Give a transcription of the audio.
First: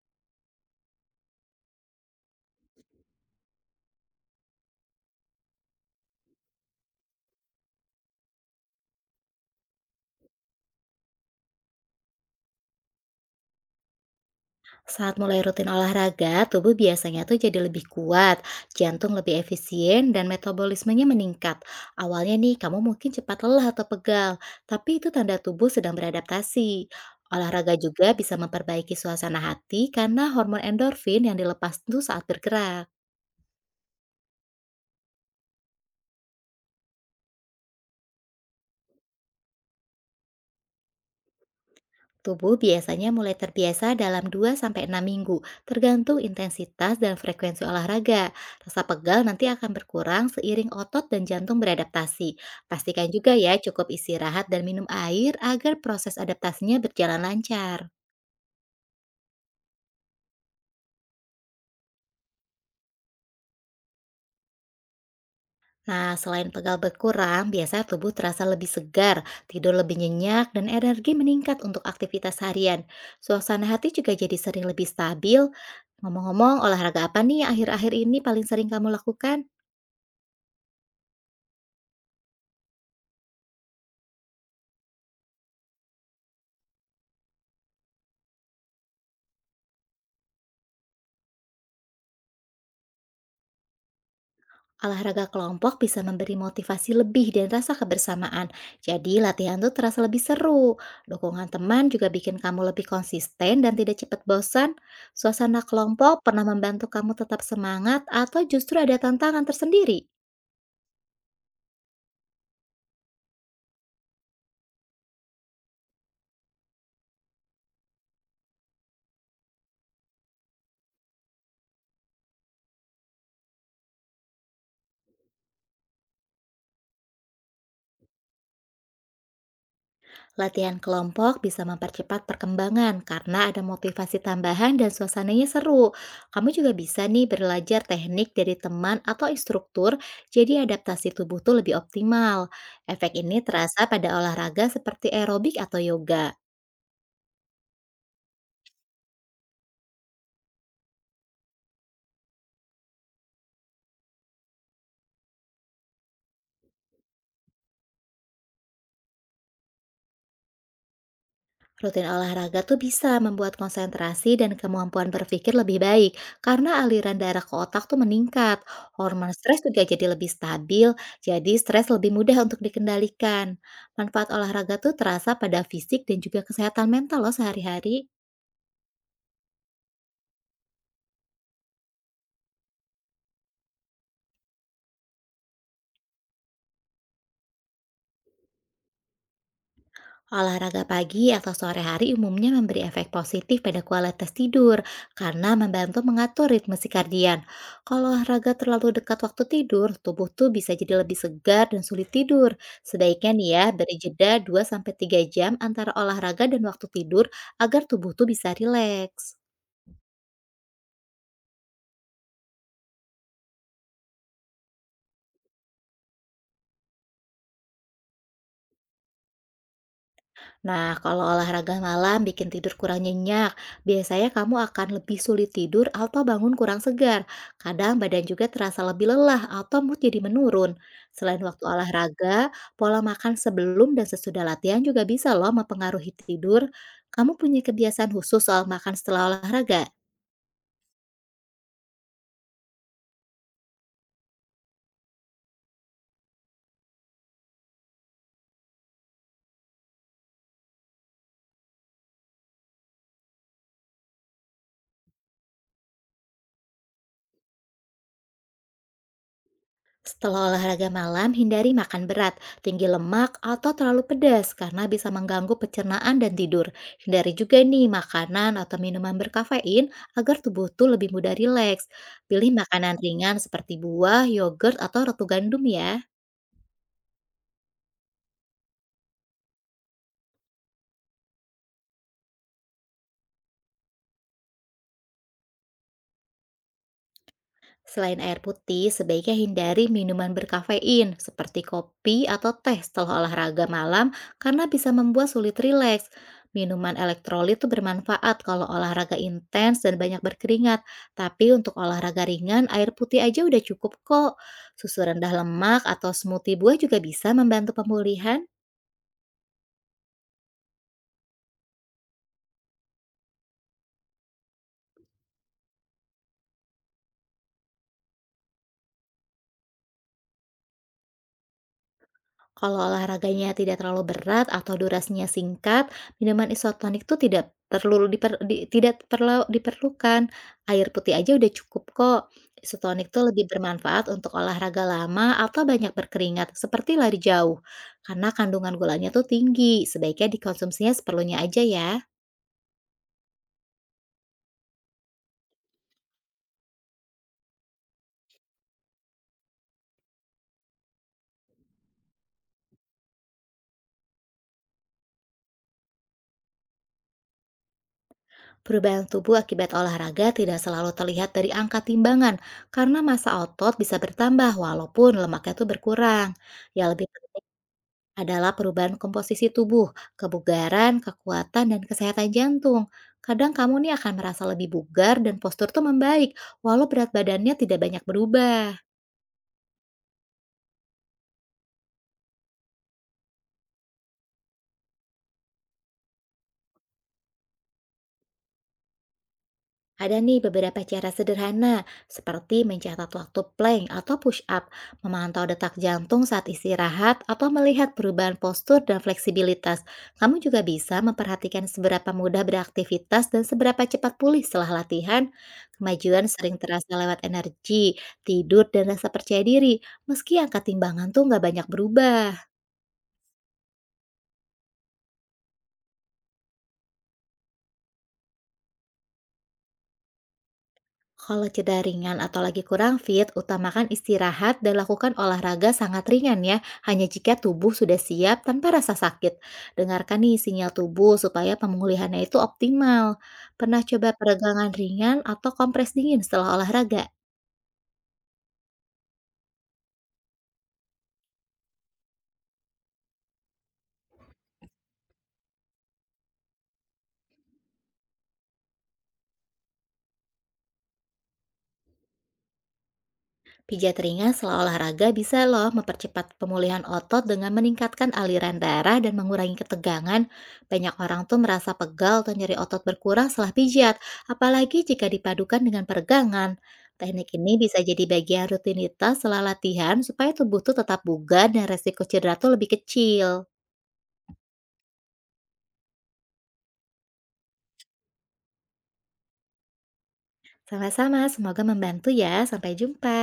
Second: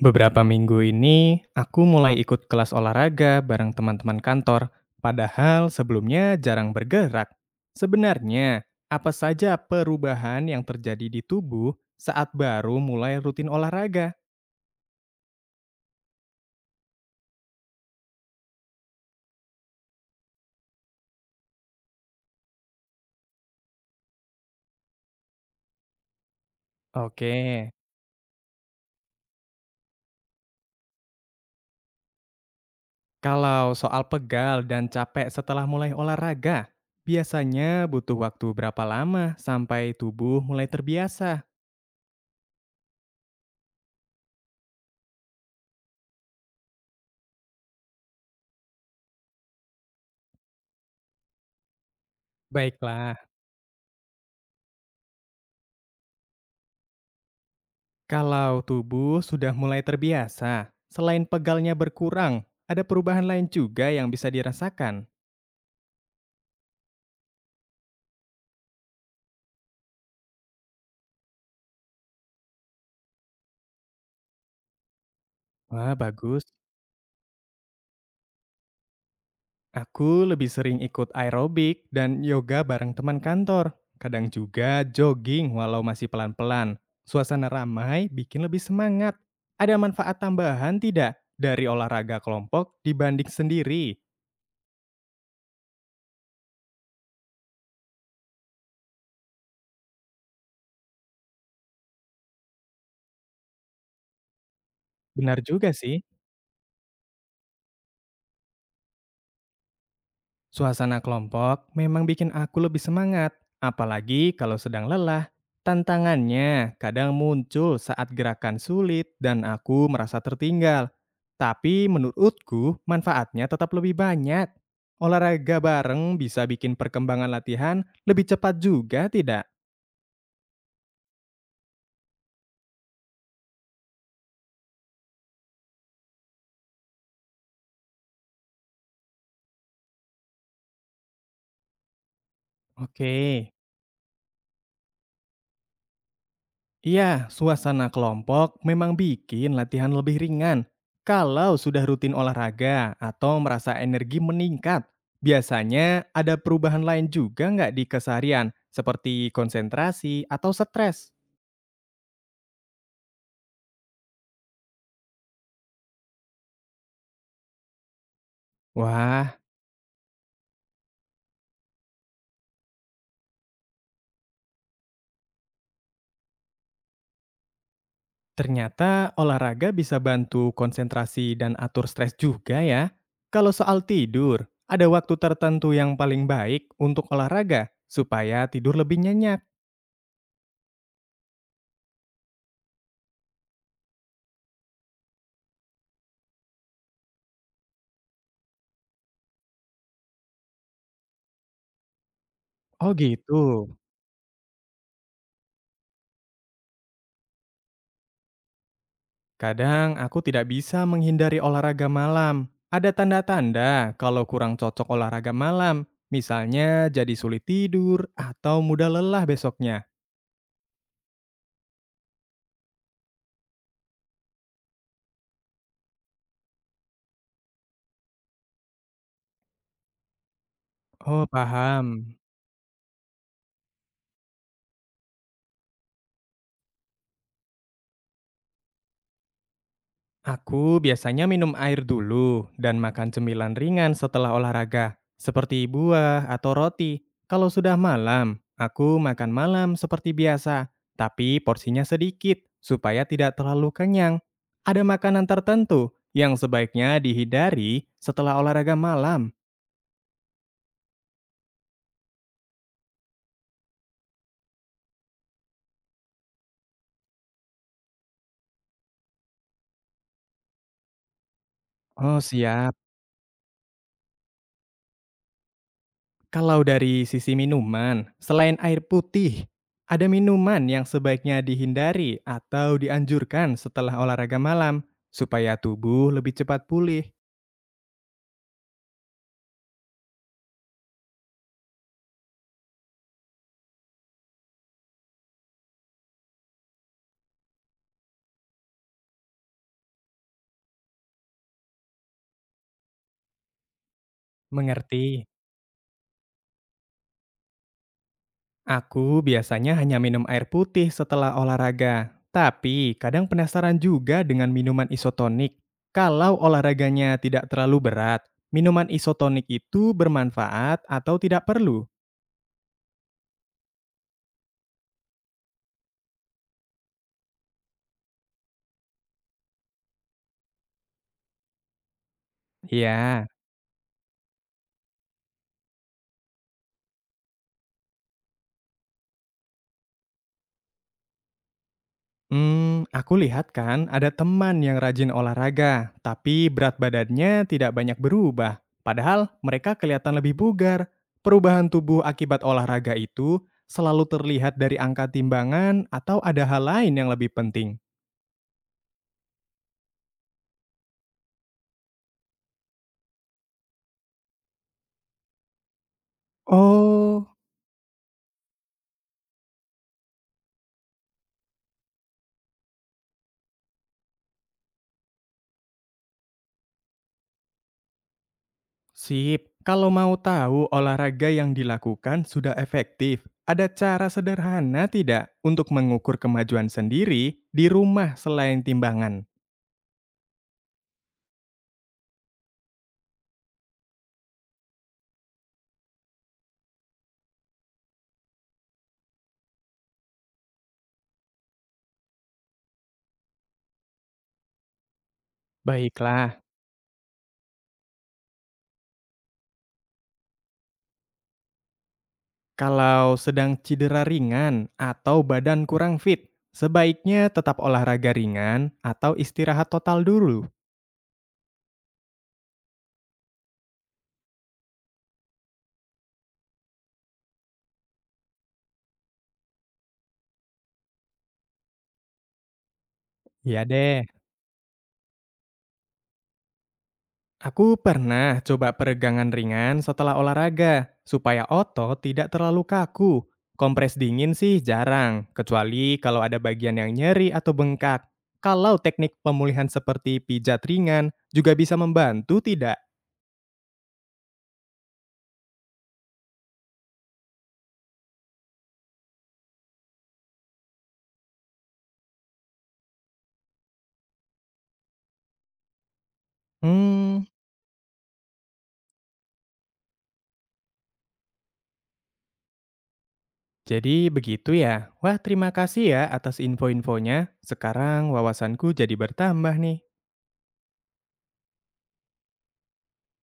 Beberapa minggu ini, aku mulai ikut kelas olahraga bareng teman-teman kantor, padahal sebelumnya jarang bergerak. Sebenarnya, apa saja perubahan yang terjadi di tubuh saat baru mulai rutin olahraga? Saat mulai rutin olahraga, tubuh biasanya tuh jadi lebih kuat, jantung lebih efisien, dan metabolismenya meningkat. Awalnya nih, kamu mungkin cepat lelah atau pegal, tapi itu tanda tubuh sedang beradaptasi. Oke, Olahraga juga bisa memperbaiki suasana hati karena hormon endorfin yang dilepas tuh saat bergerak. kalau soal pegal dan capek setelah mulai olahraga, biasanya butuh waktu berapa lama sampai tubuh mulai terbiasa? Tubuh biasanya mulai terbiasa dalam dua sampai enam minggu, tergantung intensitas dan frekuensi olahraga. Rasa pegal nanti akan berkurang seiring otot dan jantung beradaptasi. Pastikan Baiklah. juga ya cukup istirahat dan minum air agar proses adaptasinya berjalan lancar. Kalau tubuh sudah mulai terbiasa, selain pegalnya berkurang, ada perubahan lain juga yang bisa dirasakan. Nah, selain pegal berkurang, biasa tubuh terasa lebih segar, tidur lebih nyenyak, dan energi meningkat untuk aktivitas harian. Suasana hati juga jadi sering lebih stabil. Wah, bagus. Ngomong-ngomong, olahraga apa nih yang akhir-akhir ini paling sering kamu lakukan? Aku lebih sering ikut aerobik dan yoga bareng teman kantor. Kadang juga jogging walau masih pelan-pelan. Suasana ramai bikin lebih semangat. Ada manfaat tambahan tidak dari olahraga kelompok dibanding sendiri? Olahraga kelompok bisa memberi motivasi lebih dan rasa kebersamaan. Jadi latihan tuh terasa lebih seru. Dukungan teman juga bikin kamu lebih konsisten dan tidak cepat bosan. Benar Suasana juga sih. kelompok pernah membantu kamu tetap semangat atau justru ada tantangan tersendiri? Suasana kelompok memang bikin aku lebih semangat, apalagi kalau sedang lelah. Tantangannya kadang muncul saat gerakan sulit dan aku merasa tertinggal. Tapi menurutku manfaatnya tetap lebih banyak. Olahraga bareng bisa bikin perkembangan latihan lebih cepat juga tidak? Latihan kelompok bisa mempercepat perkembangan karena ada motivasi tambahan dan suasananya seru. Kamu juga bisa nih belajar teknik dari teman atau instruktur, jadi adaptasi tubuh tuh lebih optimal. Efek Oke. ini terasa pada olahraga seperti aerobik atau yoga. Iya, suasana kelompok memang bikin latihan lebih ringan. Kalau sudah rutin olahraga atau merasa energi meningkat, biasanya ada perubahan lain juga nggak di keseharian, seperti konsentrasi atau stres. Rutin olahraga tuh bisa membuat konsentrasi dan kemampuan berpikir lebih baik karena aliran darah ke otak tuh meningkat. Hormon Wah, stres juga jadi lebih stabil, jadi stres lebih mudah untuk dikendalikan. Manfaat olahraga tuh terasa pada fisik dan juga kesehatan mental loh sehari-hari. ternyata olahraga bisa bantu konsentrasi dan atur stres juga ya. Kalau soal tidur, ada waktu tertentu yang paling baik untuk olahraga supaya tidur lebih nyenyak. Olahraga pagi atau sore hari umumnya memberi efek positif pada kualitas tidur karena membantu mengatur ritme sirkadian. Kalau olahraga terlalu dekat waktu tidur, tubuh tuh bisa jadi lebih segar dan sulit tidur. Oh Sebaiknya nih ya, gitu. beri jeda dua sampai tiga jam antara olahraga dan waktu tidur agar tubuh tuh bisa rileks. Kadang aku tidak bisa menghindari olahraga malam. Ada tanda-tanda kalau kurang cocok olahraga malam, misalnya jadi sulit tidur atau mudah lelah besoknya. Nah, kalau olahraga malam bikin tidur kurang nyenyak, biasanya kamu akan lebih sulit tidur atau bangun kurang segar. Kadang badan juga terasa lebih lelah atau mood jadi menurun. Oh, Selain waktu paham. olahraga, pola makan sebelum dan sesudah latihan juga bisa loh mempengaruhi tidur. Kamu punya kebiasaan khusus soal makan setelah olahraga? Aku biasanya minum air dulu dan makan cemilan ringan setelah olahraga, seperti buah atau roti. Kalau sudah malam, aku makan malam seperti biasa, tapi porsinya sedikit supaya tidak terlalu kenyang. Ada makanan tertentu yang sebaiknya dihindari setelah olahraga malam. Setelah olahraga malam, hindari makan berat, tinggi lemak, atau terlalu pedas karena bisa mengganggu pencernaan dan tidur. Hindari juga nih makanan atau minuman berkafein agar tubuh tuh lebih mudah rileks. Oh, Pilih siap. makanan ringan seperti buah, yogurt, atau roti gandum ya. Kalau dari sisi minuman, selain air putih, ada minuman yang sebaiknya dihindari atau dianjurkan setelah olahraga malam supaya tubuh lebih cepat pulih. Selain air putih, sebaiknya hindari minuman berkafein seperti kopi atau teh setelah olahraga malam karena bisa membuat sulit rileks. Minuman elektrolit itu bermanfaat kalau olahraga intens dan banyak berkeringat, tapi untuk olahraga ringan air putih aja udah cukup kok. Susu Mengerti? rendah lemak atau smoothie buah juga bisa membantu pemulihan. Aku biasanya hanya minum air putih setelah olahraga, tapi kadang penasaran juga dengan minuman isotonik. Kalau olahraganya tidak terlalu berat, minuman isotonik itu bermanfaat atau tidak perlu? Kalau olahraganya tidak terlalu berat atau durasinya singkat, minuman isotonik tuh tidak perlu diperlukan. Air putih aja udah cukup kok. Isotonik Ya. tuh lebih bermanfaat untuk olahraga lama atau banyak berkeringat, seperti lari jauh. Karena kandungan gulanya tuh tinggi, sebaiknya dikonsumsinya seperlunya aja ya. Hmm, aku lihat kan ada teman yang rajin olahraga, tapi berat badannya tidak banyak berubah. Padahal mereka kelihatan lebih bugar. Perubahan tubuh akibat olahraga itu selalu terlihat dari angka timbangan atau ada hal lain yang lebih penting. Perubahan tubuh akibat olahraga tidak selalu terlihat dari angka timbangan, karena massa otot bisa bertambah walaupun lemaknya tuh berkurang. Ya lebih Oh, adalah perubahan komposisi tubuh, kebugaran, kekuatan, dan kesehatan jantung. Kadang kamu nih akan merasa lebih bugar dan postur tuh membaik, walau berat badannya tidak banyak berubah. sip. Kalau mau tahu olahraga yang dilakukan sudah efektif, ada cara sederhana tidak untuk mengukur kemajuan sendiri di rumah selain timbangan? Ada nih beberapa cara sederhana, seperti mencatat waktu plank atau push up, memantau detak jantung saat istirahat, atau melihat perubahan postur dan fleksibilitas. Kamu juga bisa memperhatikan seberapa mudah beraktivitas dan seberapa cepat pulih setelah latihan. Kemajuan Baiklah. sering terasa lewat energi, tidur, dan rasa percaya diri, meski angka timbangan tuh nggak banyak berubah. Kalau sedang cedera ringan atau badan kurang fit, sebaiknya tetap olahraga ringan atau istirahat total dulu. Kalau jeda ringan atau lagi kurang fit, utamakan istirahat dan lakukan olahraga sangat ringan ya, hanya jika tubuh sudah siap tanpa rasa sakit. Dengarkan nih sinyal tubuh supaya pemulihannya itu optimal. Ya Pernah deh, coba peregangan ringan atau kompres dingin setelah olahraga? aku pernah coba peregangan ringan setelah olahraga supaya otot tidak terlalu kaku. Kompres dingin sih jarang, kecuali kalau ada bagian yang nyeri atau bengkak. Kalau teknik pemulihan seperti pijat ringan juga bisa membantu tidak? Pijat ringan setelah olahraga bisa loh mempercepat pemulihan otot dengan meningkatkan aliran darah dan mengurangi ketegangan. Banyak orang tuh merasa pegal atau nyeri otot berkurang setelah pijat, apalagi jika dipadukan dengan peregangan. Hmm, Teknik ini bisa jadi bagian rutinitas setelah latihan supaya tubuh tuh tetap bugar dan resiko cedera tuh lebih kecil. jadi begitu ya. Wah, terima kasih ya atas info-infonya. Sekarang wawasanku jadi bertambah nih. Sama-sama, semoga membantu ya. Sampai jumpa.